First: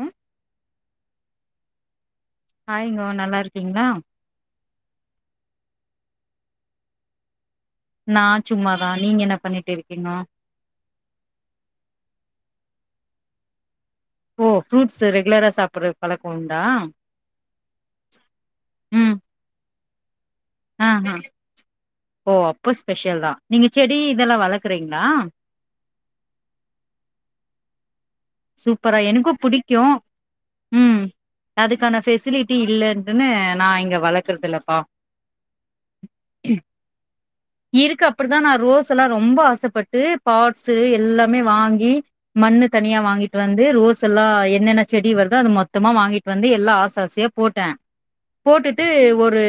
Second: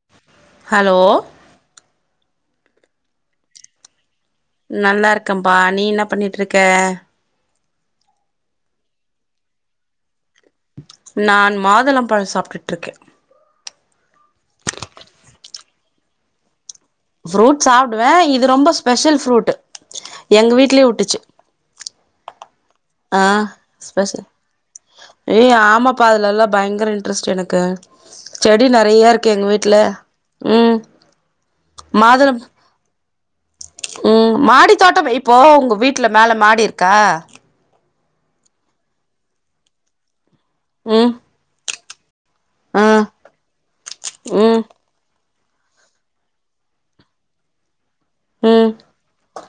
ஆ hello ஹாய்ங்கோ நல்லாருக்கீங்களா நல்லா இருக்கேன்ப்பா நீ இன்ன பண்ணீட்ருக்கே நான் சும்மாதா நீங்க என்ன பண்ணீட்டு இருக்கீங்கோ நான் மாதுளம்பழம் சாப்ட்டுட்ருக்கே ஓ ஃப்ரூட்ஸ்சு ரெகுலரா சாப்புற பழக்கோ உண்டா ஃப்ரூட்ஸ் சாப்டுவே இது ரொம்ப ம் ஸ்பெஷல் ஃப்ரூட்டு எங்க வீட்லயே ஆ ஆ வுட்டுச்சு ஓ அப்போ ஸ்பெஷல் தா நீங்க செடி இதெல்லா வளக்குறீங்களா ஏ ஆமாப் ப்பா அதுலலா பயங்கர இன்ட்ரெஸ்ட் எனக்கு செடி சூப்பரா நெறயா இருக்கு எனக்கு எங்க வீட்ல புடிக்கு ம் அதுக்கான மாதுளம் ஃபெசிலிட்டி இல்லன்ட்டுன்னு நா இங்க ம் வளக்கறது மாடி இல்லப்பா தோட்டம் இப்போ உங்க வீட்ல மேல மாடி இருக் கா இருக்கு அப்டிதா நா ரோஸ் எல்லா ரொம்ப ஆசப்பட்டு பாட்ஸு ம் எல்லாமே வாங்கி மண்ணு ஆ தனியா வாங்கிட்டு வந்து ரோஸ் எல்லா ம் என்னென்ன செடி வருதா அது மொத்தமா வாங்கிட்டு வந்து எல்லா ஆசாசையா போட்டே ம் போட்டுட்டு ஒரு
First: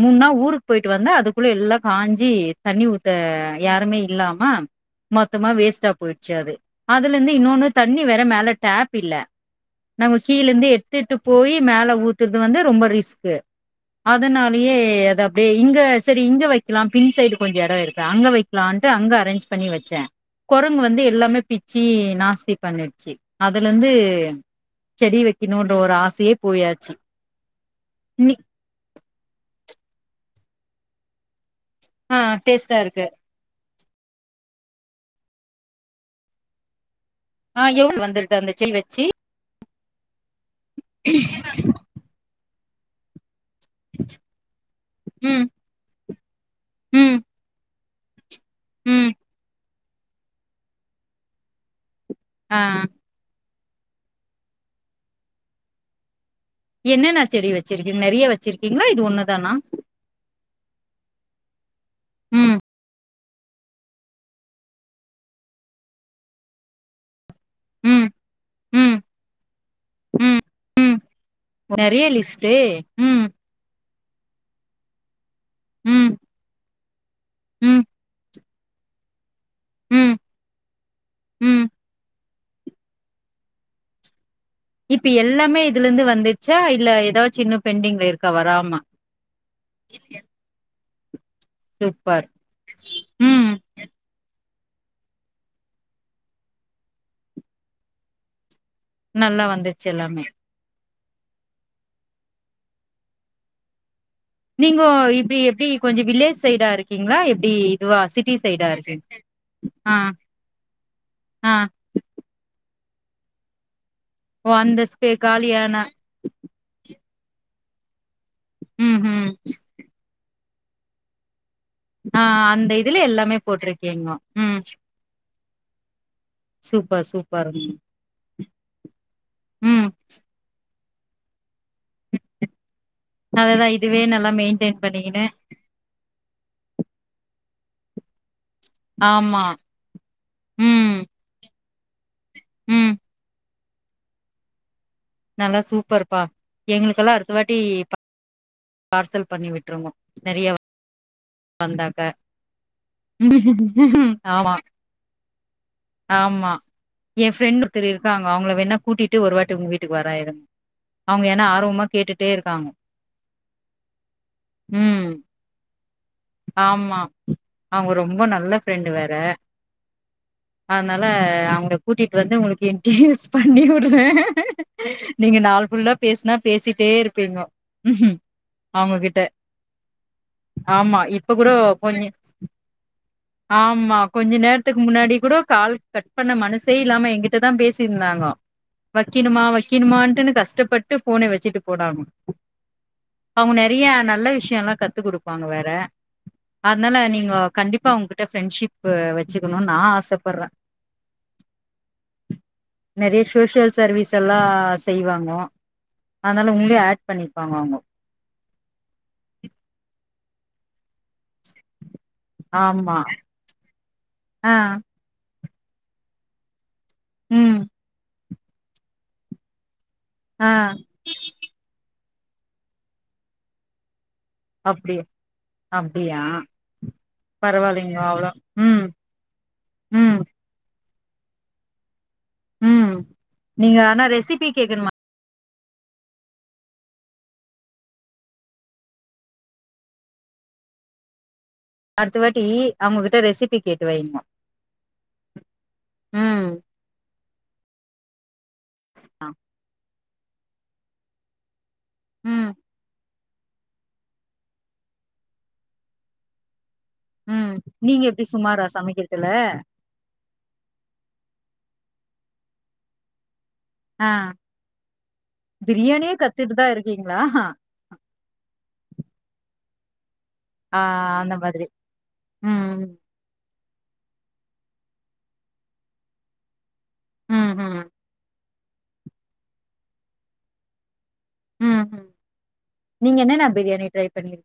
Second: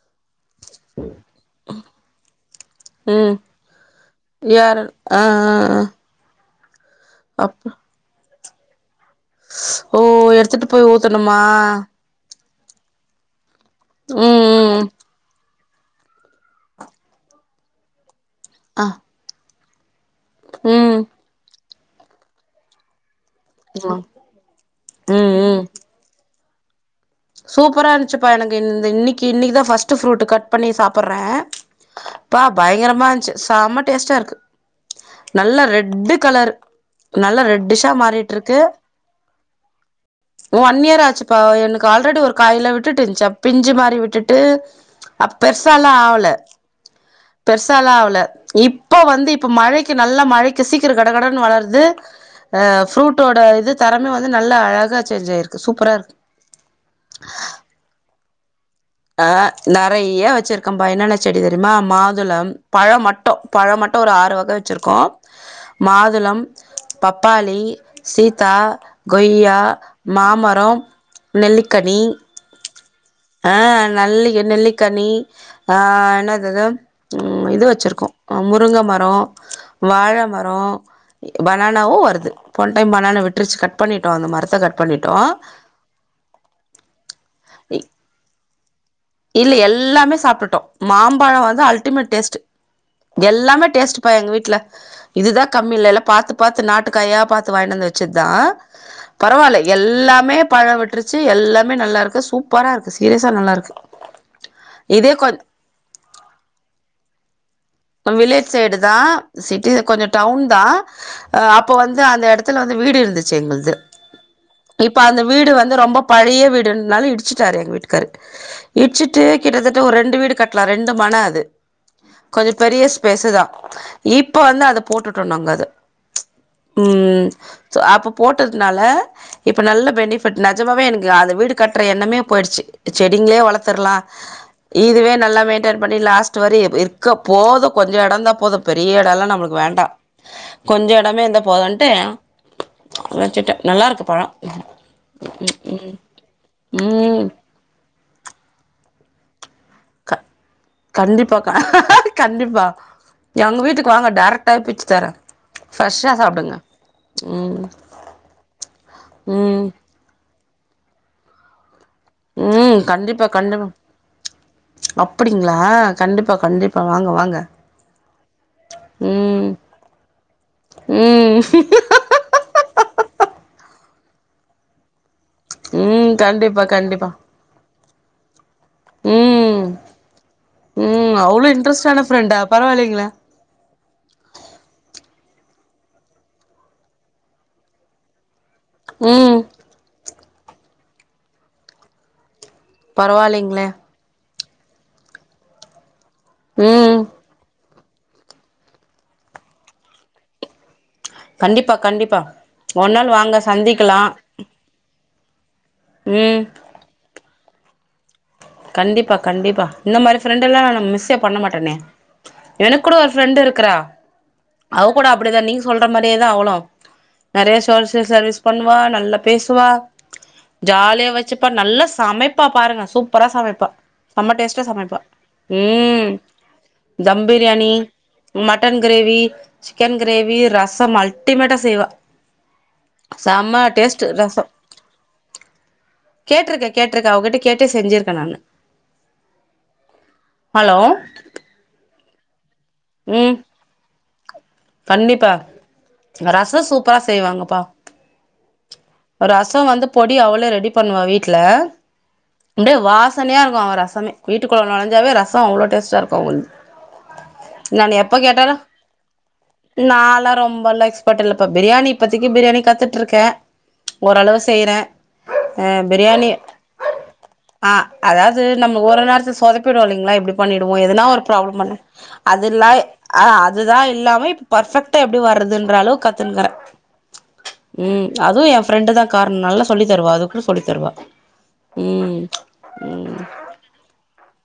மூணு நா ஊருக் கு போயிட்டு வந்தா அதுக்குள்ள எல்லா காஞ்சி தண்ணி ஊத்த ம் யாருமே இல்லாம யாரு ஆ ஆ மொத்தமா ஆ வேஸ்டா போயிடுச்சு அது அதுல இருந்து இன்னொன்னு அப் தண்ணி வேற மேல டேப் இல்ல ஓ நம்ம கீழ இருந்து போய் எடுத்துட்டு ஊத்தணுமா போய் மேல ஊத் துறது வந்து ரொம்ப ரிஸ்க்கு ம் அதனாலேயே ம் அது அப்டியே இங்க சரி இங்க வைக்கலா பின் சைடு கொஞ்ச எட இருக்கு அங்க ஆ வைக்கலாம்ட்டு அங்க அரேஞ்ச் பண்ணி வச்சே கொரங்கு ம் வந்து எல்லாமே பிச்சு நாஸ்தி பண்ணிடுச்சு அதுலருந்து செடி ம் ம் வைக்கணும்ன்ற ஒரு ஆசையே போயாச்சு சூப்பரா இருந்துச்சுப்பா இன்னி எனக்கு இந்த இன்னைக்கு இன்னைக்குதா ஃபஸ்ட்டு ஃப்ரூட் கட் பண்ணி சாப்புறே ஆ ப்பா டேஸ்ட்டா இருக்கு பயங்கரமா இருந்துச்சு செம டேஸ்ட்டா இருக்கு நல்லா ரெட்டு கலரு நல்ல ஆ ரெட்டிஷ்ஸ எவ்ளோ வந்துருது அந்த மாறிட்ருக்கு செடி வச்சு ஒன் இயர் ஆச்சுப்பா எனக் கால்ரெடி ஒரு காயில விட்டுட்டு இருந்துச்சு பிஞ்சு மாரி விட்டுட்டு அ ம் பெருசாலா ஆவல ம் பஸ் பெரிசால ஆவல இப்ப ம் வந்து இப்ப மழைக்கு நல்ல மழைக்கு சீக்கிர கட கடனு வளருது ஆ ஃப்ரூட்டோட இது தரமே வந்து நல்லா அழகா சேஞ்ச் ஆயிருக்கு சூப்பரா இருக்கு என்னென்ன செடி வெச்சிருக்கிங் நெறைய வெச்சிருக்கீங்ளா இது ஒன் ஆ நெறைய வெச்சிருக்கம்பா என்னென்ன செடி தெரியிமா மாதுளம் ம் பழோ மட் டு பழோ மட்டு ஒரு ஆறு வக வெச்சிருக்கோ மாதுளம் பப்பாளி ம் சீத்தா ம் கொய்யா ம் மாமரோ நெல்லிக்கனி டே ம் ஆ நல்ல என் நெல்லிக்கனி ஆ ம் என்னதது ம் இது வெச்சிருக்கோ முருங்க மரோ ம் வாழ மரோ ம் பனானாவு வருது போன் டைம் பனானா விட்ருச்சு கட் பண்ணீடோ அந்த மரத்த கட் இப்ப பண்ணிட்டோ எல்லாமே இதுலிருந்து வந்துருச்சா இல்ல எதாச்சு இன்னு பெண்டிங்ல இருக்கா வராம இல்ல எல்லாமே சாப்ட்டுட்டோ மாம்பழோ வந்து அல்டிமேட் சூப்பர் டேஸ்ட் ம் எல்லாமே டேஸ்ட் ப்ப எங்க வீட்ல இதுதா கம்மி இல்லல் பாத்து பாத்து நாட்டுக்காயா பாத்து வாயிண்டு வந்து வச்சத்தா நல்லா பரவால்ல வந்துருச்சு எல்லாமே பழோ விட்டுருச்சு எல்லாமே நல்லா இருக்கு சூப்பரா இருக்கு சீரிஸா நல்லாருக்கு நீங்கோ இப்ப எப்டி கொஞ்ச வில்லேஜ் சைடா இருக்கீங்ளா எப்டி இதுவா சிட்டி வில்லேஜ் சைடா சைடு தா இருக்கீங் சிட்டில ஆ கொஞ்ச டவுன் தா அ ஆ அப்ப வந் து அந்த எடத்துல வந்து வீடு இருந்துச்சு எங்கள்து ஓ இப்ப ஸ்பே அந்த வீடு காலியான வந்து ரொம்ப பழைய வீடுனால்ல இடிச்சட்டாரு எங்க வீட்டுக்காரு ம் இட்ச்சிட்டு ம் கிட்டத்த ட்ட ஒரு ரெண்டு வீடு கட்டலா ரெண்டு மன அது ஆ கொஞ்ச அந்த பெரிய இதுல ஸ்பேஸு எல்லாமே தா போட்டிருக்கீங்கோ இப்ப ம் வந்து அத போட்டுட்டோ நாங்க அத சூப்பர் ம் சூப்பருங்க அப்ப போட்டதுனால இப்ப ம் நல்ல பெனிஃபிட் நிஜமாவே எனக்கு அத வீடு கட்டுற எண்ணமே போயிடுச்சி செடிங்களே அதுதா வளத்தர்லா இதுவே நல்லா மெயின்டெயின் இதுவே பண்ணிக்கினு நல்லா மெ ய்ன்டன் பண்ணி லாஸ்ட் வரை இப் இருக்க போது கொஞ்ச எடந்தா போது பெரிய எடல்லா ஆமா நம்மளுக்கு வேண்டா கொஞ்ச ம் எடமே இருந்த போதுன்ட்டு ம் அழ்ச்சிட்டே நல்லா இருக்கு பழோ நல்லா சூப்பர்ப்பா எங்களுக்கெல்லா ம் அடுத்தவாட் டி பார்சல் பண்ணி விட்ருனு நெறைய கண்டிப்பா வந்தாக்க கண்டிப்பா எங்க வீட்டுக்கு வாங்க ஆமா டைரெக்ட்டாவே பிச்சு தரே ஃப்ரெஷ்ஷா ஆமா சாப்டுங்க எ ஃப்ரெண்ட்டு ம் ஒருத்தரு இருக்காங்கோ அவுங்கள வேணா கூட்டிட்டு ஒரு வாட்டி ம் உங்க வீட்டுக்கு வரே இருங் அவுங்க ஏனா ஆர்வமா கேட்டுட் ம் கண்டிப்பா கண்டிப்பா ம் அப்டிங்ளா ஆமா அவுங்க ரொம்போ நல்ல ஃப்ரெண்டு வேற ம் அதனால ம் அவுங்கள கூட்டிட்டு வந்து உங்களுக்கு இன்டிடியுஸ் பண்ணி உட்றே நீங்க நாள் ஃபுல்லா ம் பேசினா கண்டிப்பா பேசிட்டே கண்டிப்பா இருப்பீங்கோ அவுங்ககிட்ட ம் ஆமா ம் இப்ப அவ்ளோ கூட இன்ட்ரெஸ்டான கொஞ்ச ஃப்ரெண்டா பரவாயில்லைங்களே ஆமா கொஞ்ச நேரத்துக்கு முன்னாடி கூட கால் கட் பண்ண மனசே இல்லாம எங்கிட்ட தா பேசிட்டுயிருந்தாங்கோ ம் வக்கீனுமா வக்கீனுமான்ட்டுனு கஷ்டப்பட்டு ஃபோன வச்சிட்டு போனாங்கோ அவுங்க பரவாயில்லைங்களே நெறையா நல்ல விஷ்யோ எல்லா கத்து குடுப்பாங்க வேற அதனால ம் நீங்கோ கண்டிப்பா உங்ககிட்ட பிரெண்ட்ஷிப் வெச்சுக்கணு நா ஆசப்பட்றே கண்டிப்பா கண்டிப்பா ஒரு நாள் நெறைய வாங்க சோஷியல் சந்திக்கலா சர்வீஸ் எல்லா செய்வாங்க ம் அதனால உங்ளியு ஆட் பண்ணிப்பாங்க அவுங்கோ கண்டிப்பா கண்டிப்பா இந்த மாரி ஃப்ரெண்ட் எல்லா நம்ம மிஸ் ஸே பண்ண மாட்டனே எனக் கூட ஆமா ஒரு ஃப்ரெண்ட் இருக்குறா ஆ அவக் கூட அப்டிதா நீங்க சொல்ற மாரியே தா அவளு ம் நெறைய சோசியல் சர்வீஸ் பண்ணுவா நல்லா பேசுவா ஆ ஜாலியா வச்சிப்பா நல்லா சமைப்பா பாருங்க சூப்பரா சமைப்பா செம்ம டேஸ்டா அப்டி சமைப்பா ம் அப்டியா தம் பிரியாணி பரவாயில்லைங்க அவ்ளோ மட்டன் ம் கிரேவி சிக்கன் ம் கிரேவி ரசம் அல் டிமேட்டா செய்வா ம் செம்ம நீங்க ஆனா டேஸ்ட்டு ரசோ ரெசிபி கேக்கணுமா கேட்ருக்கே கேட்ருக்கே அவ கிட்ட கேட்டே செஞ்சிர் ப நானு ஹலோ அடுத்த வாட்டி அவுங்ககிட்ட ம் ரெசிபி கேட்டு வெய்ங்கோ கண்டிப்பா ரச சூப்பரா செய்வாங்கப்பா அ ரச வந்து பொடி அவளே ரெடி பண்ணுவா வீட்ல ம் அப்டியே வா தனிய இருக்கு அவ ரசமே வீட்டுக்குள்ள நொழஞ்சாவே ரசோ அவ்ளோ டேஸ்டா இருக்கு அவங்கள்து ம் நீங்க எப்டி சுமாரா சமைக்கிறதுல நாளா ரொம்ப எல்லா எக்ஸ்பட் இல்லப்பா பிரியாணி இப்பத்திக்கு பிரியாணி கத்துட்ருக்கே ஆ ஓரளவு செய்யற அ பிரியாணியே பிரியாணி கத்துட்டு தா இருக்கீங்களா ஆ அதாவது நம்ம ஒரு நேரத்த சொதப்பிடுவோ இல்லீங்ளா எப்டி பண்ணிடுவோ ஆ எதுனா ஒரு அந்த ப்ராப்ளம் மாதிரி பண்ண அதுல்லாய் ம் ஆஹா அதுதா எல்லாமே பர்ஃபெக்டா எப்டி வர்றதுன்றளவுக் கத்துனுக்ற ம் அதுவு எ ஃப்ரெண்டு தா காரண் நல்லா சொல்லி தருவா அது கூட சொல்லி தருவா ம் ம் நீங்க என்னென்ன பிரியாணி ட்ரை பண்ணி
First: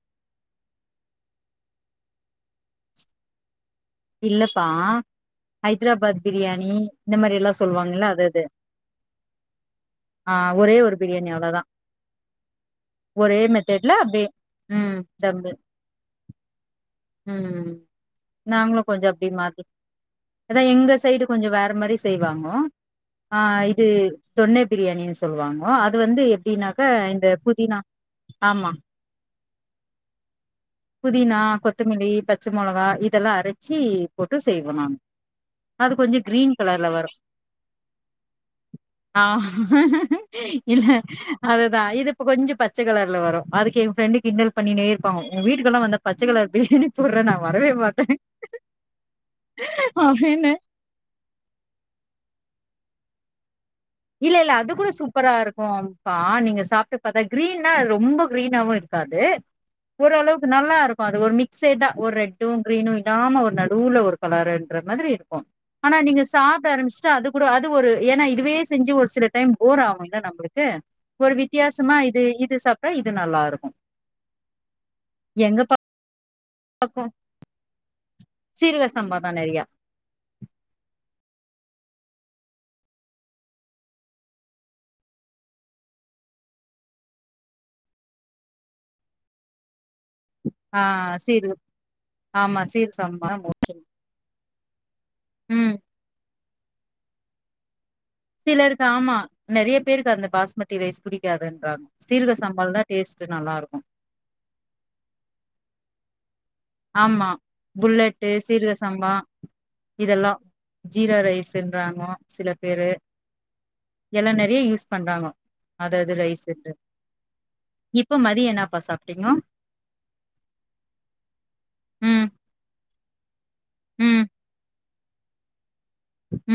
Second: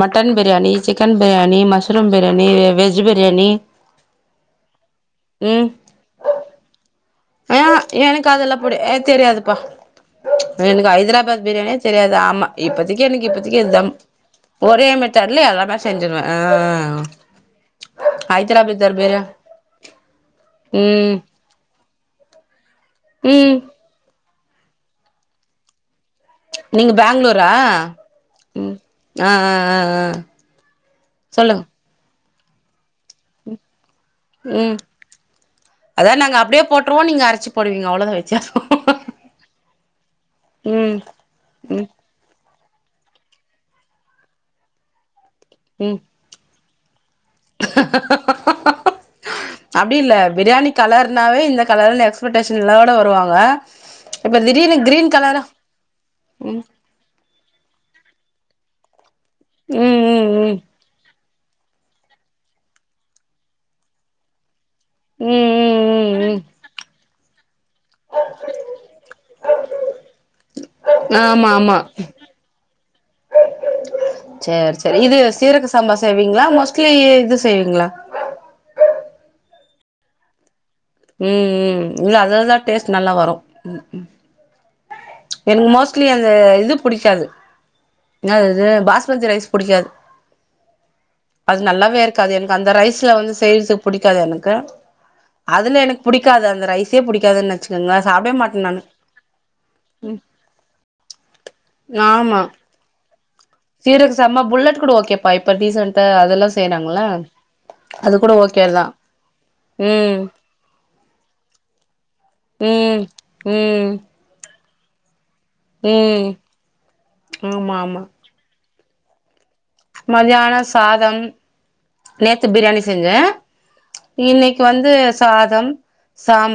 mutton biryani chicken biryani mushroom biryani அ வெஜ் பிரியாணி இல்லப்பா ஹைதராபாத் பிரியாணி இந்த மாரி எல்லா ஏ சொல்லுவாங்கல்ல அது எனக்கு அது அதெல்லா புடி ஏ தெரியாதுப்பா ஆ ஒரே எனக்கு ஒரு பிரியாணி ஹைதராபாத் அவ்ளோதா பிரியாணியே தெரியாது ஆமா இப்பதக்கி எனக்கு ஒரே இப்பதக்கி இ தம் மெத்தட்ல அப்டியே ஒரே ம் தம் மெத்தேட்லேயே பிரி அழகா செஞ்சிருவே ஆ ம் நாங்களு ஹைதராபாத் கொஞ்ச பிரியா அப்டியே மாத்தி அதா எங்க ம் சைடு கொஞ்ச வேற மாரி செய்வாங்கோ ஆ ம் இது தொன்னை பிரியாணின் சொல்வாங்கோ அது வந்து எப்டினாக்கா நீங்க இந்த பேங்ளூரா புதினா ஆமா ம் ஆ ஆ ஆ ஆ புதினா சொல்லுங்க கொத்தமல்லி பச்ச மொளகா இதெல்லா அரச்சி போட்டு செய்வோ ம் நங்க அதா நாங்க அப்டியே போட்ருவோ நீங்க அரச்சி போடுவீங்க அவ்ளோதா வித்யாசோ இல்ல அது தா ம் இது இப்ப கொஞ்ச பச்ச கலர்ல வரு அதுக்கு எ ஃபிரெண்டு கிண்டல் பண்ணினே இருப்பாங்க உங்க வீட்டுக்கெல்லா ம் வந்தா பச்ச கலர் பிரியாணி சொல்ற நா வரவே மாட்டே அப்டி அவ இல்ல என்ன பிரியாணி கலர்னாவே இந்த கலர் எக்ஸ்பெக்டேஷன் எல்லோட வருவாங்க இல்ல இப்ப இல்ல அது திடீர்னு கூட கிரீன் சூப்பரா கலரா இருக்கு பா நீங்க ம் சாப்ட்டு பாத்தா கிரீனா ரொம்ப கிரீனாவு இரு காது ம் ம் ஓரளவுக்கு ம் நல்லா இருக்கு அது ஒரு மி சேட்டா ஒரு ரெட்டு கிரீனு இல்லாம ஒரு நடுவுல ஒரு கலருன்ற மாதிரி இருக்கு ம் ஆனா ம் நீங்க ம் ம் சாப்ட ஆரம்பிச்டா அது கூட அது ஒரு ஏனா இதுவே செஞ்சி ஒரு சில டைம் போர் ஆகுல்ல நம்புளுக்கு ஒரு ஆமா ஆமா வித்யாசமா இது இது சாப்ட்டா இது நல்லாருக்கு சேர் சே இது சீரக சம்பா செய்வீங்ளா மோஸ்ட்லி பக்கோ இது செய்வீங்ளா சீரக சம்பா தா நற்யா ம் ம் இல்ல அதுல தா டேஸ்ட்டு நல்லா வரு ம் ம் எனக்கு மோஸ்ட்லி அந்த இது புடிக்காது என்னாதது பாஸ்மதி ரைஸ் புடிக்காது ஆ சீரு அது நல்லாவே இருக்காது எனக்கு ஆமா அந்த சீர் ரைஸ்ல சம்பா வந்து சைஸு புடிக்காது எனக்கு ம் அதுல எனக்கு புடிக்காது அந்த ரைஸே புடிக்காதுன் வச்சுக்கங்களே சாப்டேம் சிலருக்கு ஆமா நெறய பேருக்கு அந்த பாஸ்மதி ரைஸ் புடிக்காதுன்றாங்க சீரக சம்பால தா டேஸ்ட்டு நல்லாருக்கு சம்ம புல்லெட்டு கூட ஓகேப்பா இப்ப டிசென்டா அதெல்லா செய்றாங்கள ஆமா அது புல்லட்டு கூட சீரக ஓகேதா ம் சீரா ரைஸ்ஸுன்றாங்கோ சில பேரு ம் ம் எல்லா நறைய யூஸ் பண்றாங்கோ அதது ம் ரைஸ்ஸுன்டு ஆமா ஆமா இப்ப மதிய என்னபா சாப்டீங்கோ மதியான சாதம் ம் நேத்து பிரியாணி செஞ்சே ம் இன்னக்கி வந்து சாதம்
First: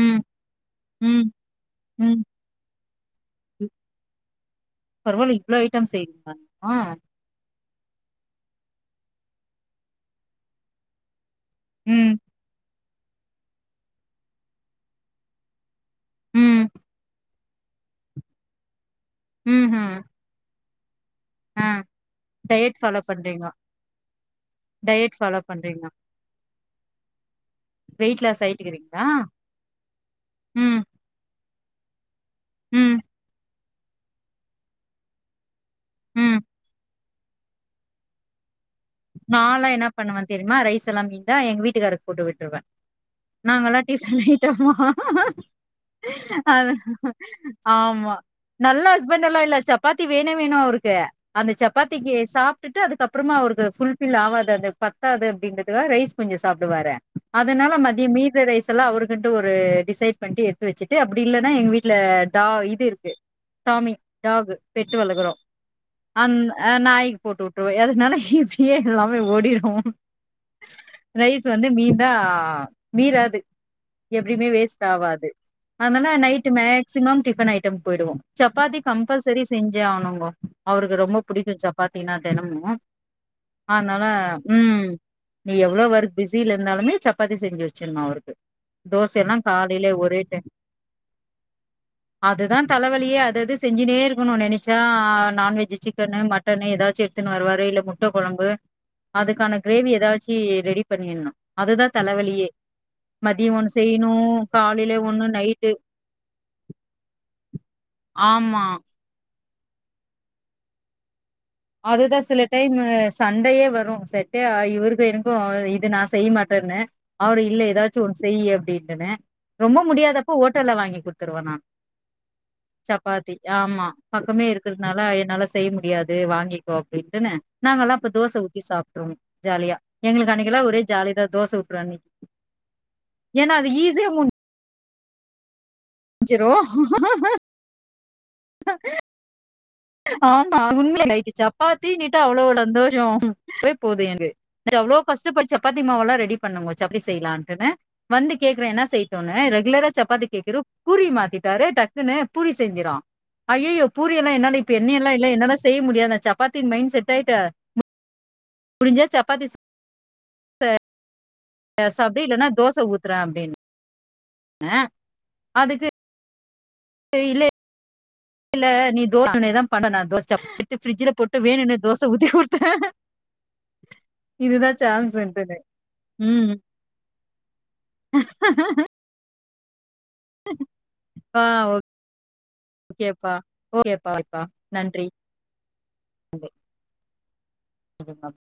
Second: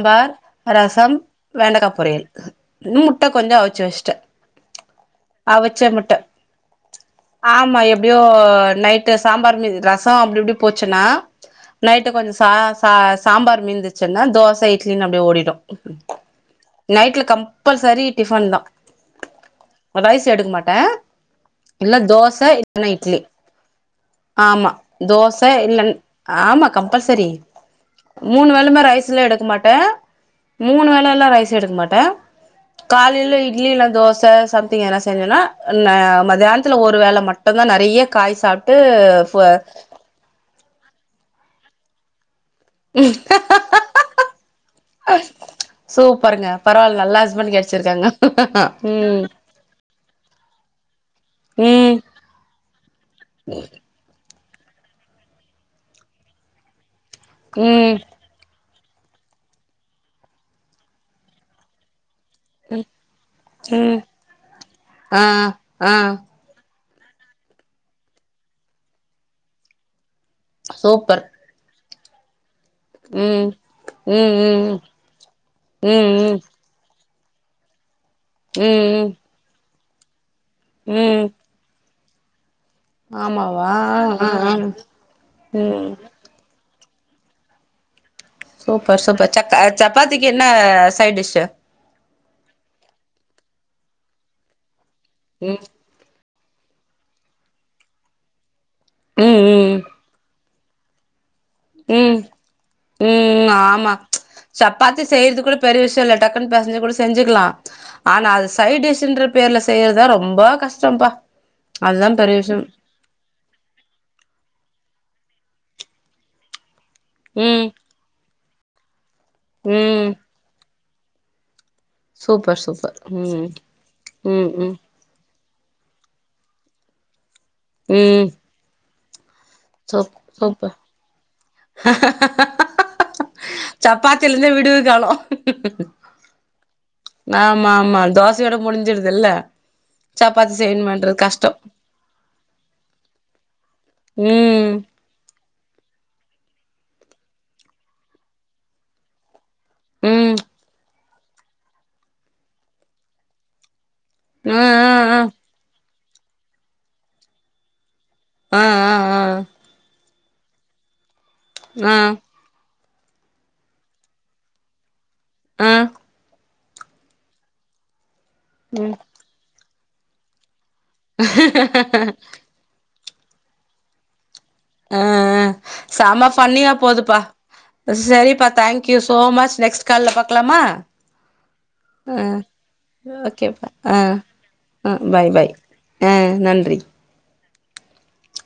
ம் ரசம் ம் வெண்டக்கா ம் பொரியல் இன்னு முட்ட கொஞ்சொ அவுச்சு வச்ட்டே பரவால்ல இவ்ளோ ஐட்டம் செய்வீங்ளா மா ஆமா எப்டியோ நைட்டு சாம்பார் மீ ரசோ அப்டி இப்டி போச்சுன்னா நைட்டு ம் கொஞ்சொ சா சா சாம்பார் மீந்துச்சுன்னா தோச இட்லின் அப்டியே ஓடிடு ம் நைட்ல கம்பல்சரி டிஃபன் தா ம்ஹும் ரைஸ்ஸு எடுக்க மாட்டே ஆ இல்ல தோச டயட் இல்லனா ஃபாலோ இட்லி பண்றீங்க ஆமா டயட் ஃபாலோ தோச பண்றீங்க இல்லன் ஆமா கம்பல்சரி வெயிட் லாஸ் மூனு வேலமே ஆயிட்டுக்கிறீங்களா ரைஸ்ல எடுக்க மாட்டே ம் மூனு வேலல்லா ரைஸ் எடுக்க மாட்டே ம் காலேல இட்லி இல்ல தோச சம்திங் எதனா செஞ்சேனா நா ம் மதியானத்துல ஒரு வேள மட்டுந்தா நறைய காய் சாப் நாலா என்ன பண்ணுவே தெரிமா ரைஸ் எல்லா மீந்தா எங்க வீட்டுக்கார்க்கு போட்டுவிட்ருவே நாங்கல்லா டிஃபன் நைட்டம்மா சூப்பருங்க அது பரவால்ல நல்ல ஹஸ்பண்ட் கெடச்சிருக்காங்க ஆமா நல்ல ம் ஹஸ்பண்ட்டெல்லா இல்ல சப்பாத்தி வேணே வேணு அவ்ருக்கு அந்த ம் சப்பாத்திக்கி சாப்டுட்டு அதுக்கப்றமா அவ்ருக்கு ஃபுல் ஃபில் ஆவாது அது பத்தாது அப்டின்றதுக்கா ரைஸ் கொஞ்சோ சாப்டுவாரு அதனால ம் மதிய மீத ரைஸ் ஸெல்லா அவருக்குன்ட்டு ஒரு டிசைட் பண்ட்டு எத்து வச்சுட்டு அப்டி இல்லன்னா எங் வீட்ல டா இது இருக்கு டாமி ம் டாக்கு பெட்டு ஆ வளக்குறோ ஆ அந்த ஆ நாய்க்கு போட்டு வுட்டுவே அதுனால இப்டியே எல்லாமே ஓடிரு சூப்பர் ரைஸ் வந்து மீந்தா மீறாது ம் ம் எப்பிடிமே ம் ம் வேஸ்ட் ஆவாது அதனால ம் ம் night maximum tiffin item போய்டுவோ சப்பாத்தி ம் கம்பல்சரி செஞ்சே ஆவ்னுங்கோ அவுருக்கு ரொம்ப புடிக்கு சப் பாத்தீங்ன்னா தெனமு மாமா வா ஆனால ம் நீ எவ்ளோ ம் ஒர்க் பிஸிலந்தாலுமே சப்பாத்தி செஞ்சு வச்சுர்னு அவ்ருக்கு சூப்பர் சூப்பர் சக்க சப்பாத்திக்கு என்ன சைட்டிஷ்ஷு அதுதா தலவலியே அதது செஞ்சுனே இருக்கணு நெனச்சா ம் நான்வெஜ்ஜு சி க்கனு மட்டனு எதாச்சு எட்த்துன்னு வருவாரு இல்ல முட்ட கொழம்பு அதுக்கான ம் ம் கிரேவி எதாச்சி ரெடி பண்ணிர்னுஅதுதா ம் தலவலியே ம் மதிய ஒன்னு ஆமா செய்யணு காலையில சப்பாத்தி ஒன்னு செய்றது கூட நைட்டு பெரிய விஷ்யோ இல்ல டக்குன்னு பெசஞ்சு கூட செஞ்சுக்லா ஆனா அது ஆமா சைடிஷுன்ற பேர்ல செய்யற்தா ரொம்பா கஷ்டம்பா அதுதா சில டைமூஸ் சண்டையே வரும் செட்டே ஆ இவருக்கு எனுக்கு இது நான் செய்யுமாட்டேனு அவரு இல்ல ம் எதா ச்சு ஒன் செய்யி அப்டின்டுனு ரொம்பா ம் முடியாதப்போ ஹோட்டல வாங்கி குட்த்துருவ நா சூப்பர் சூப்பர் சப்பாத்தி ம் ஆமா பக்கமே ம் ம் இருக்குறதுனால என்னால செய்ய முடியாது வாங் கிகோ அப்டின்டுனு நாங்கலா அப்ப ம் தோச ஊதி சாப் ட்ரு ஜாலியா சூப் எங்களுக்கு அன்னைகுலா சூப்பர் ஒரே ஜாலிதா தோச ஊத்ற அன்னைக் ஏனா அது ஈ சப்பாத்தில இருந்தே விடுவு காலோ சுறு ஆமா ஆமா தோசையோட முடிஞ்சிடுதுல்ல சப்பாத்தி ஆமா உண்மேல செய்யணுமன்றது இன்னிக்கி கஷ்டோ சப்பாத்தினீட்டா அவுளோ சந்தோஷோ அதுவே போது என்க்கு ம் இது அவ்ளோ ஃபஸ்ட்டு போய் சப்பாத்தி மாவலா ரெடி பண்ணுங்கோ சப்டி செய்யலான்ட்டுனு வந்து கேக்குறே என செய்ட்டூணு ரெக் குலரா சப்பாத்தி ம் கேக்குற பூரி மாத்திட்டாரு டக்குனு பூரி செஞ்சிறா ஐயயோ பூரியல்லா என்னால ஆ இப்ப எண்ணியல்லா ஆ இல்ல என்னால செய்ய முடியாது நா சப்பாத்தின் மைண் செட் ஆய்ட்ட ஆ முடிஞ்சா ஆ சப்பாத்திஸ் அல ஆ ஆ சாப்டு ஆ இல்லனா தோச ஊத்துற அப்டின் ன ஆ அதுக்கு இல்ல இல்ல ம் நீ தோசநேதா பண்ணுண தோஸ்சாப்பு எட்த்து பிரிஜுல போட்டு வேணுனே தோஸ் த ஊத்தி குட்த்தே அ அ சம ம் ஃபண்ணியா போதுப்பா ப்ப சரிப்பா தேங்க்யூ சோமச் நெக்ஸ்ட்டு கால்ல பாக்லாமா ஆ அ ஓகேப்பா ஆ அ பாய் பாய் அ நன்றி இது மேம்